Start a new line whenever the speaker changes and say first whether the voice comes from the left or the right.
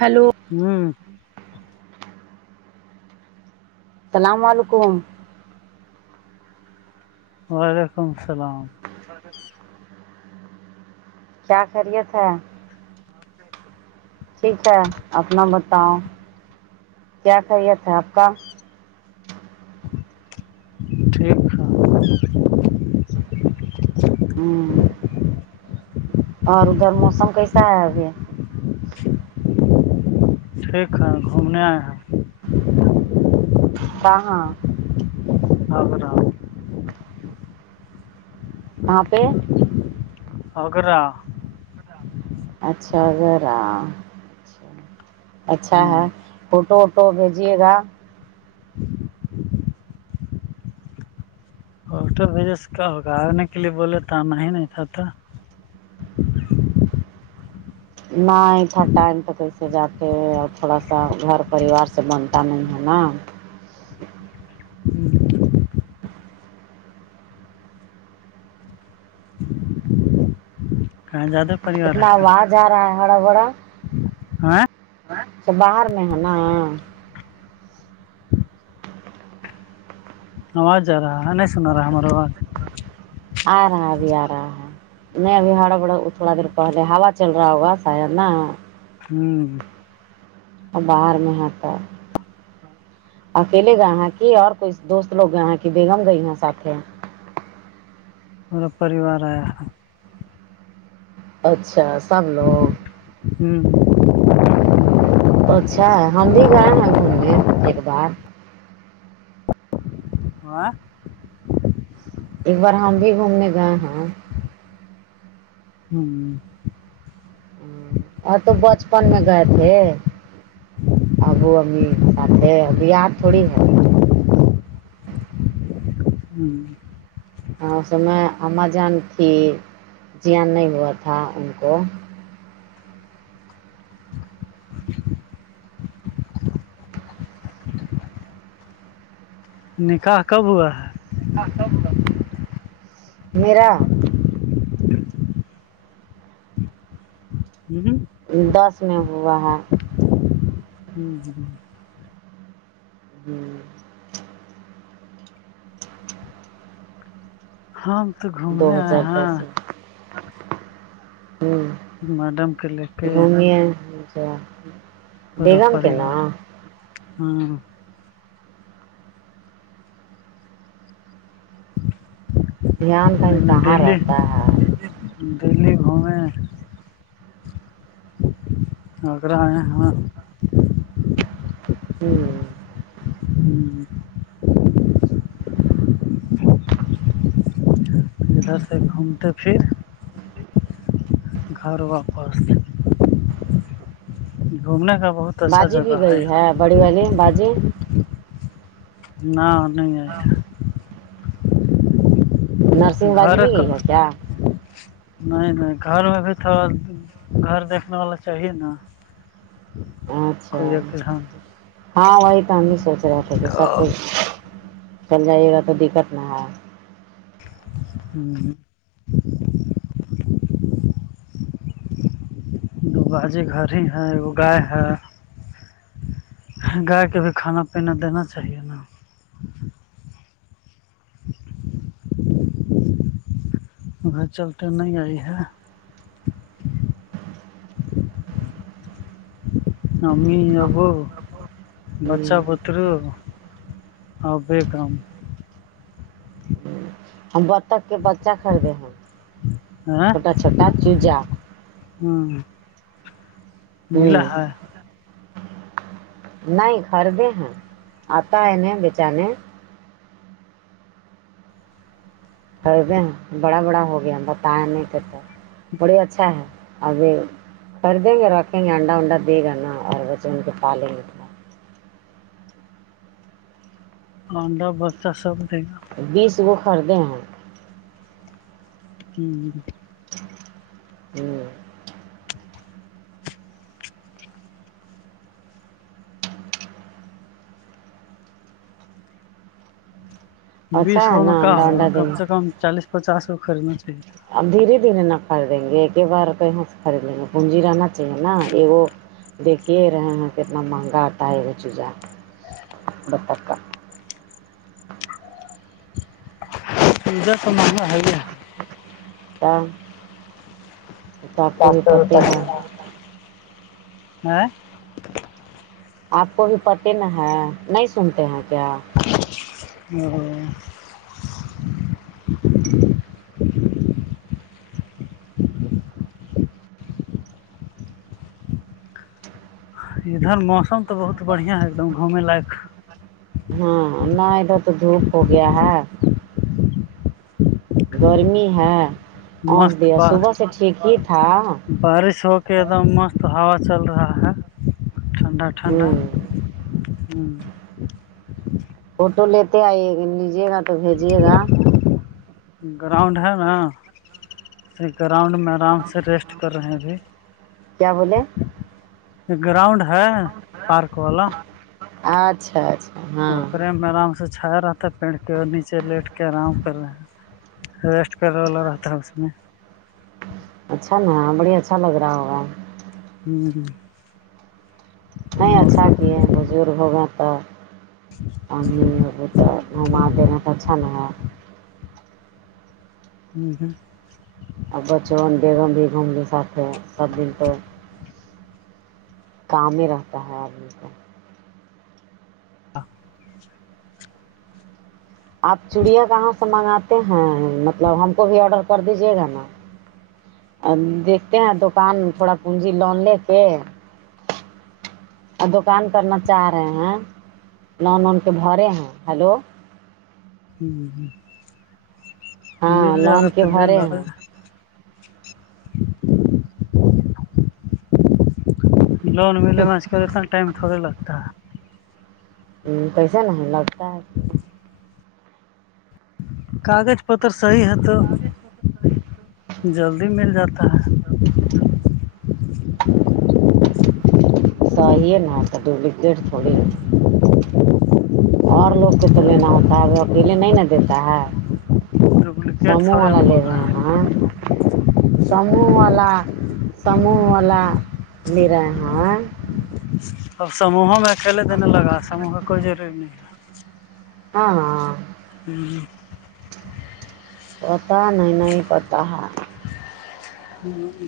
right: hello
left: ھمم
right: السلام علیکم
left: وعلیکم السلام
right: کیا خیریت ہے ٹھیک ہے اپنا بتاؤ کیا خیریت ہے آپ کا
left: ٹھیک ہے
right: ھمم اور ادھر موسم کیسا ہے ابھی
left: ٹھیک ہے [unintelligible]
right: کہا
left: اور بتاؤ [inaudible]
right: کہاں پہ
left: آگرہ
right: اچھاآگرہ اچھا
left: ہوں
right: ہے فوٹو ووٹو بھیجیے گا
left: [unintelligible]
right: نائی تھا ٹائم پے تھے سجاتے کے اور تھوڑا سا گھر پریوار سے بنتا نہیں ہے نا
left: کہاں زیادہ پریوار
right: اتنا
left: ہے کا
right: آواز آ رہا ہے ہرا برا
left: ہاں
right: ا باہر میں ہے نا
left: آواز آ رہا ہے نہیں سنا رہا ہمارا آواز
right: آ رہا ہے ابھی آ رہا ہے نہیں ابھی ہڑا بڑ تھوڑا دیر پہلے ہوا چل رہا ہوگا شاید نا
left: ہممم
right: باہر میں ہے تو اکیلے گیے کی اور کوئی دوست لوگ گیے ہے کی بیگم گئی ہیں ساتھ
left: پرا پوریوار ایا ہے
right: اچھا سب لوگ
left: ہمم
right: اچھا ہے ہم بھی گئے ہیں گھومنے ایک بار
left: [inaudible]
right: ایک بار ہم بھی گھومنے گئے ہیں
left: ہمم
right: ہا تو بچپن میں گئے تھے ابو امی ساتھ تھے اب یہاں تھوڑی ہے
left: ہمم
right: ہاں اس میں اماں جان تھی زیان نہیں ہوا تھا ان کو
left: نکاح کب ہوا
right: میرا
left: ہمم ہمم
right: دس میں ہوا ہے
left: [inaudible]
right: ہوں
left: ہم تو
right: دو
left: گھومنے آئے
right: ہزار دس میں
left: ہیں میڈم کے لے کے
right: ہوں [unintelligible]
left: [unintelligible]
right: دھیان کہیں کہاں
left: دلی
right: رہتا ہے
left: دلی گھومے اگرا آۓ ہم
right: ہوں
left: ہوں ادھر سے گھومتے پھر گھر واپس گھومنے کا بہت اچھا
right: باجی بھی
left: جگہ
right: گئی
left: یہاں
right: ہے بڑی والی باجی
left: نہ نہیں آئی
right: نرسنگ باجی
left: گھر
right: نہیں
left: کا
right: گئی ہے کیا
left: نہیں نہیں گھر میں بھی تھوڑا گھر دیکھنے والا چاہیے نا
right: اچھا
left: کوئی ایک جان
right: ہاں وہی تو ہم سونچ رہے تھے کہے سب کچھ چل جائے گا تودیکت نا ہے
left: [inaudible] دو باجی گھر ہے گائے ہے گائے کے بھی کھانا پینینا دینا چاہیے نا گھر چلتے نہیں آئی ہے امی ابو بچہ
right: ہوں
left: بتر اور بیکم
right: ہم بتخ کے بچہ خریدے ہیں چھوٹا چھوٹا چوزا
left: ہاں ملا
right: ہوں
left: ہے
right: نہیں گھر بھی ہیں آتا ہے نہیں بیچانے خریدے ہیں بڑا بڑا ہو گیا بتیا نہیں تھے تو بڑی اچھا ہے ابھی خریدیں گے رکھیں گے انڈا ونڈا دیے گا نا اور بچے ان کے پالیں گے تھوڑا
left: انڈا بچا سب دے گا
right: بیس گو خریدے ہیں
left: ہوں
right: ہوں
left: بیس
right: اچھا ہے
left: گو میں
right: نا
left: کا
right: انڈا
left: ہوگا
right: انڈا دیں
left: کم سے
right: گے
left: کم چالیس پچاس گو خریدنا چاہیے
right: اب دھیرے دھیرے نہ خریدیں گے ایک ہی بار کہ یہاں سے خرید لیں گے پونجییرنا چاہیے نا ایگو دیکھیے رہے ہیں کتنا مہنگا آتا ہے وہ چیزاکا
left: پزہ سا مانا آ ہے
right: کیا سب کو
left: سات
right: ہی
left: سو
right: پتے ہے
left: ہ
right: آپ کو بھی پتے نہ ہے نہیں سنتے ہیں کیا
left: اور ادھر موسم تو بہت بڑھیا ہے ایک دم گھوم لائق
right: ہاں نہ ادھر تو دھوپ ہو گیا ہے گرمی ہے اس
left: مست
right: دیا
left: ب
right: صبح سے ٹھیک ہی تھا
left: بارش ہو کے ایک دم مست ہوا چل رہا ہے ٹھنڈا ٹھنڈا
right: ہوں
left: ہوں
right: فوٹو لیتے آئیے گا لیجیے گا تو بھیجیے گا
left: گراؤنڈ ہے نا اس گراؤنڈ میں آرام سے ریسٹ کر رہے ہیں بھیھی
right: کیا بولے
left: یہ گراؤنڈ ہے پارک والا
right: اچھا اچھا ہاں
left: ارے میں آرام سے چھایا رہا تھا پین کے نیچے لٹ کے آرام کر رہا ریسٹ کرنے والا رہتا ہے اس میں
right: اچھا نا بڑی اچھا لگ رہا ہوگا
left: ہوں
right: نہیں اچھا کی بزرگ ہوگیں تو اب گوما دینا اچھا نا ہے
left: ہوں ہوں
right: اور بچ بیگم بھی گھوملیے ساتھ سب دن تو کام ہی رہتا ہے آدمی کا آپ چڑیا کہاں سے منگاتے ہیں مطلب ہم کو بھی آڈر کر دیجیے گا نا دیکھتے ہیں دکان تھوڑا پونجی لون لے کے اور دکان کرنا چاہ رہے ہیں لون وون کے بھرے ہیں ہلو
left: ہ ہ
right: ہاں
left: مل
right: لون
left: آگت
right: کے
left: لے
right: بھرے
left: لے
right: ہیں
left: لون ملےو سے کی اتنا ٹائم تھوڑا لگتا ہے
right: پیسے نہیں ہے لگتا ہے
left: کاغذ پتر صحیح ہے تو جلدی مل جاتا ہے
right: س ہی ہے ڈبیکٹ تھوڑی ہے اور لوگ کو تو لینا ہوتا ہے اب اکیلے نہیں نا دیتا ہے
left: ڈپلیکیٹ
right: سموہ
left: تھوڑے
right: وال
left: ہم
right: والا لیے
left: بول
right: رہ
left: رہے ہیں
right: ہے نا سموہ والا سموہ والا میر ہیںاں
left: اب سموہوں میں اکیلے دینے لگا سوہ کا کوئی ضوری نہیں ہے
right: ہاں ہاں پتا نہیں نہیں پتا ہے
left: ہم م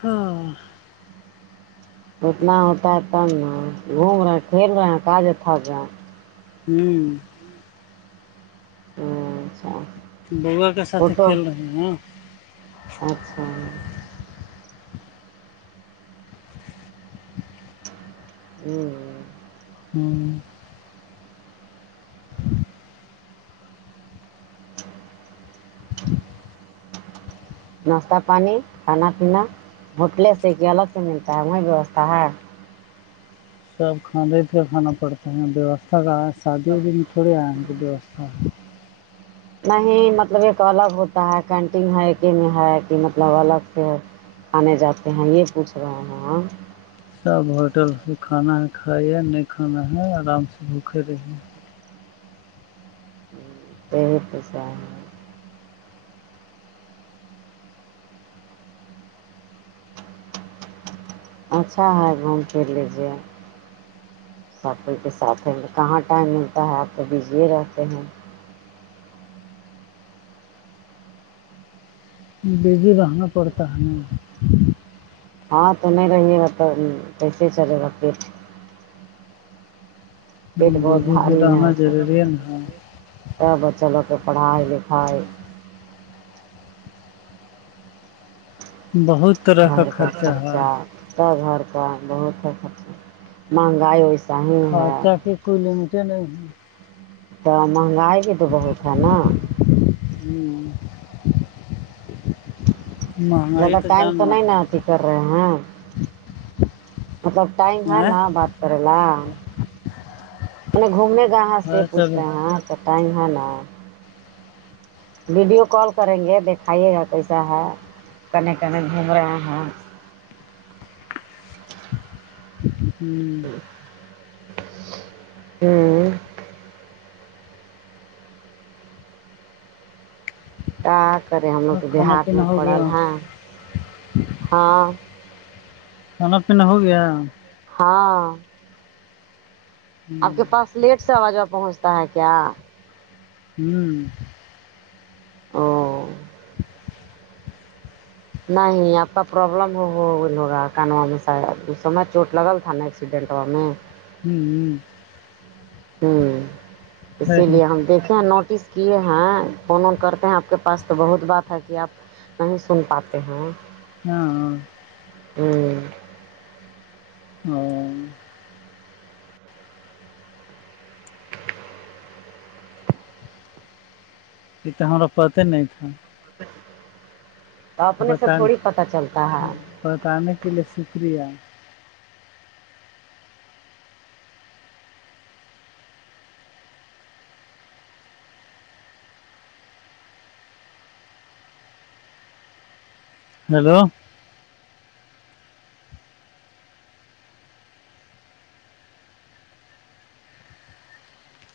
left: ہاں
right: اتنا ہوتا ہے تب نا گھوم رہے پھیل رہے ہیں کاج تھک رہا
left: ہوں
right: ہم اچھا
left: بووا کے ساتھ
right: فوٹو
left: کھیل رہے ہیں
right: اچھا ہوں
left: ہوں
right: ناشتہ پانی کھانا پینا ہوٹلے سے کہ الگ سے ملتا ہے وہی ویوستھا ہے
left: سب کھاندے پھے کھانا پڑتے ہیں ویوستھا کا ہے شادی ودی میں تھوڑی آئے ہیں کی ویوستھا
right: نہیں مطلب ایک الگ ہوتا ہے کینٹین ہے میں ہے کہ مطلب الگ سے آنے جاتے ہیں یہ پوچھ رہے ہیں
left: سب ہوٹل سے کھانا ہے کھائے نہیں کھانا ہے آرام سے بھوکے رہیے
right: بہت پیسہ ہے اچھا ہے گھوم پھر لیجیے سب کوئی کے ساتھ ہے کہاں ٹائم ملتا ہے آپ تو بزی رہتے ہیں
left: بزی رہنا پڑتا ہے
right: ہاں تو نہیں رہیے گاب کیسے چلے گا پیٹ پیٹ بہت
left: بیزی بھی
right: بھاری
left: رہنا
right: نہیں
left: ضروری ہے نا
right: بچا لوگ کے پڑھائی لکھائی
left: بہت طرح
right: گھر کا
left: ہے
right: خرچہ سب گھر کا بہت مہنگائیس
left: خرچہ کی کوئی لمٹ نہیں ہے
right: تو مہنگائی بھی تو بہت ہے نا
left: ہوں مہنگائی
right: زیادہ
left: تو
right: ٹائم
left: جان
right: نہیں
left: مرد
right: نا اھی
left: ہے
right: کر رہے ہیں مطلب ٹائم ہ نہ بات کرر ل م گھومنے گئے ہے اسے
left: ہر
right: پوچھ
left: طرح
right: رہے ہیں ٹائم ہے نا ویڈیو کال کریں گے دیکھایے گا کیسا ہے کنے کنے گھوم رہے ہیں
left: جی
right: ہوں کیا کرے ہم لوگ
left: کھانا
right: بیہار میں
left: پینا ہو گیا
right: پڑل ہیں ہاں
left: کھانا پینینا ہو گیا
right: ہاں
left: ہاں
right: آپ کے پاس لیٹ سے آوازہاں پہنچتا ہے کیا
left: ہم
right: او نہیں آپ کا پرابلم ہوگا کنوا میں ساید سر میں چوٹ لگل تھا نا ایکسیڈنٹ ہوا میں
left: ہم ہم
right: ہمم اسی لیے ہم دیکھیں نوٹس کیے ہیں فون وون کرتے ہیں آپ کے پاس تو بہت بات ہے کہ آپ نہیں سن پاتے ہیں
left: ہاں ہاں
right: ہمم
left: ہ یہ تو ہمارا پتا نہیں تھاا
right: تو اپنے سے
left: بتانے
right: تھوڑی پتا چلتا ہے
left: بتانے کے لیے شکریہ ہیلو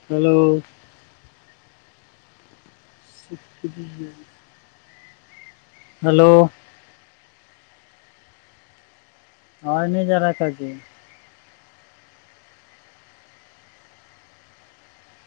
left: ہیلو سب ٹھیک ہے ہیلو آواز نہیں جارہا کیا جی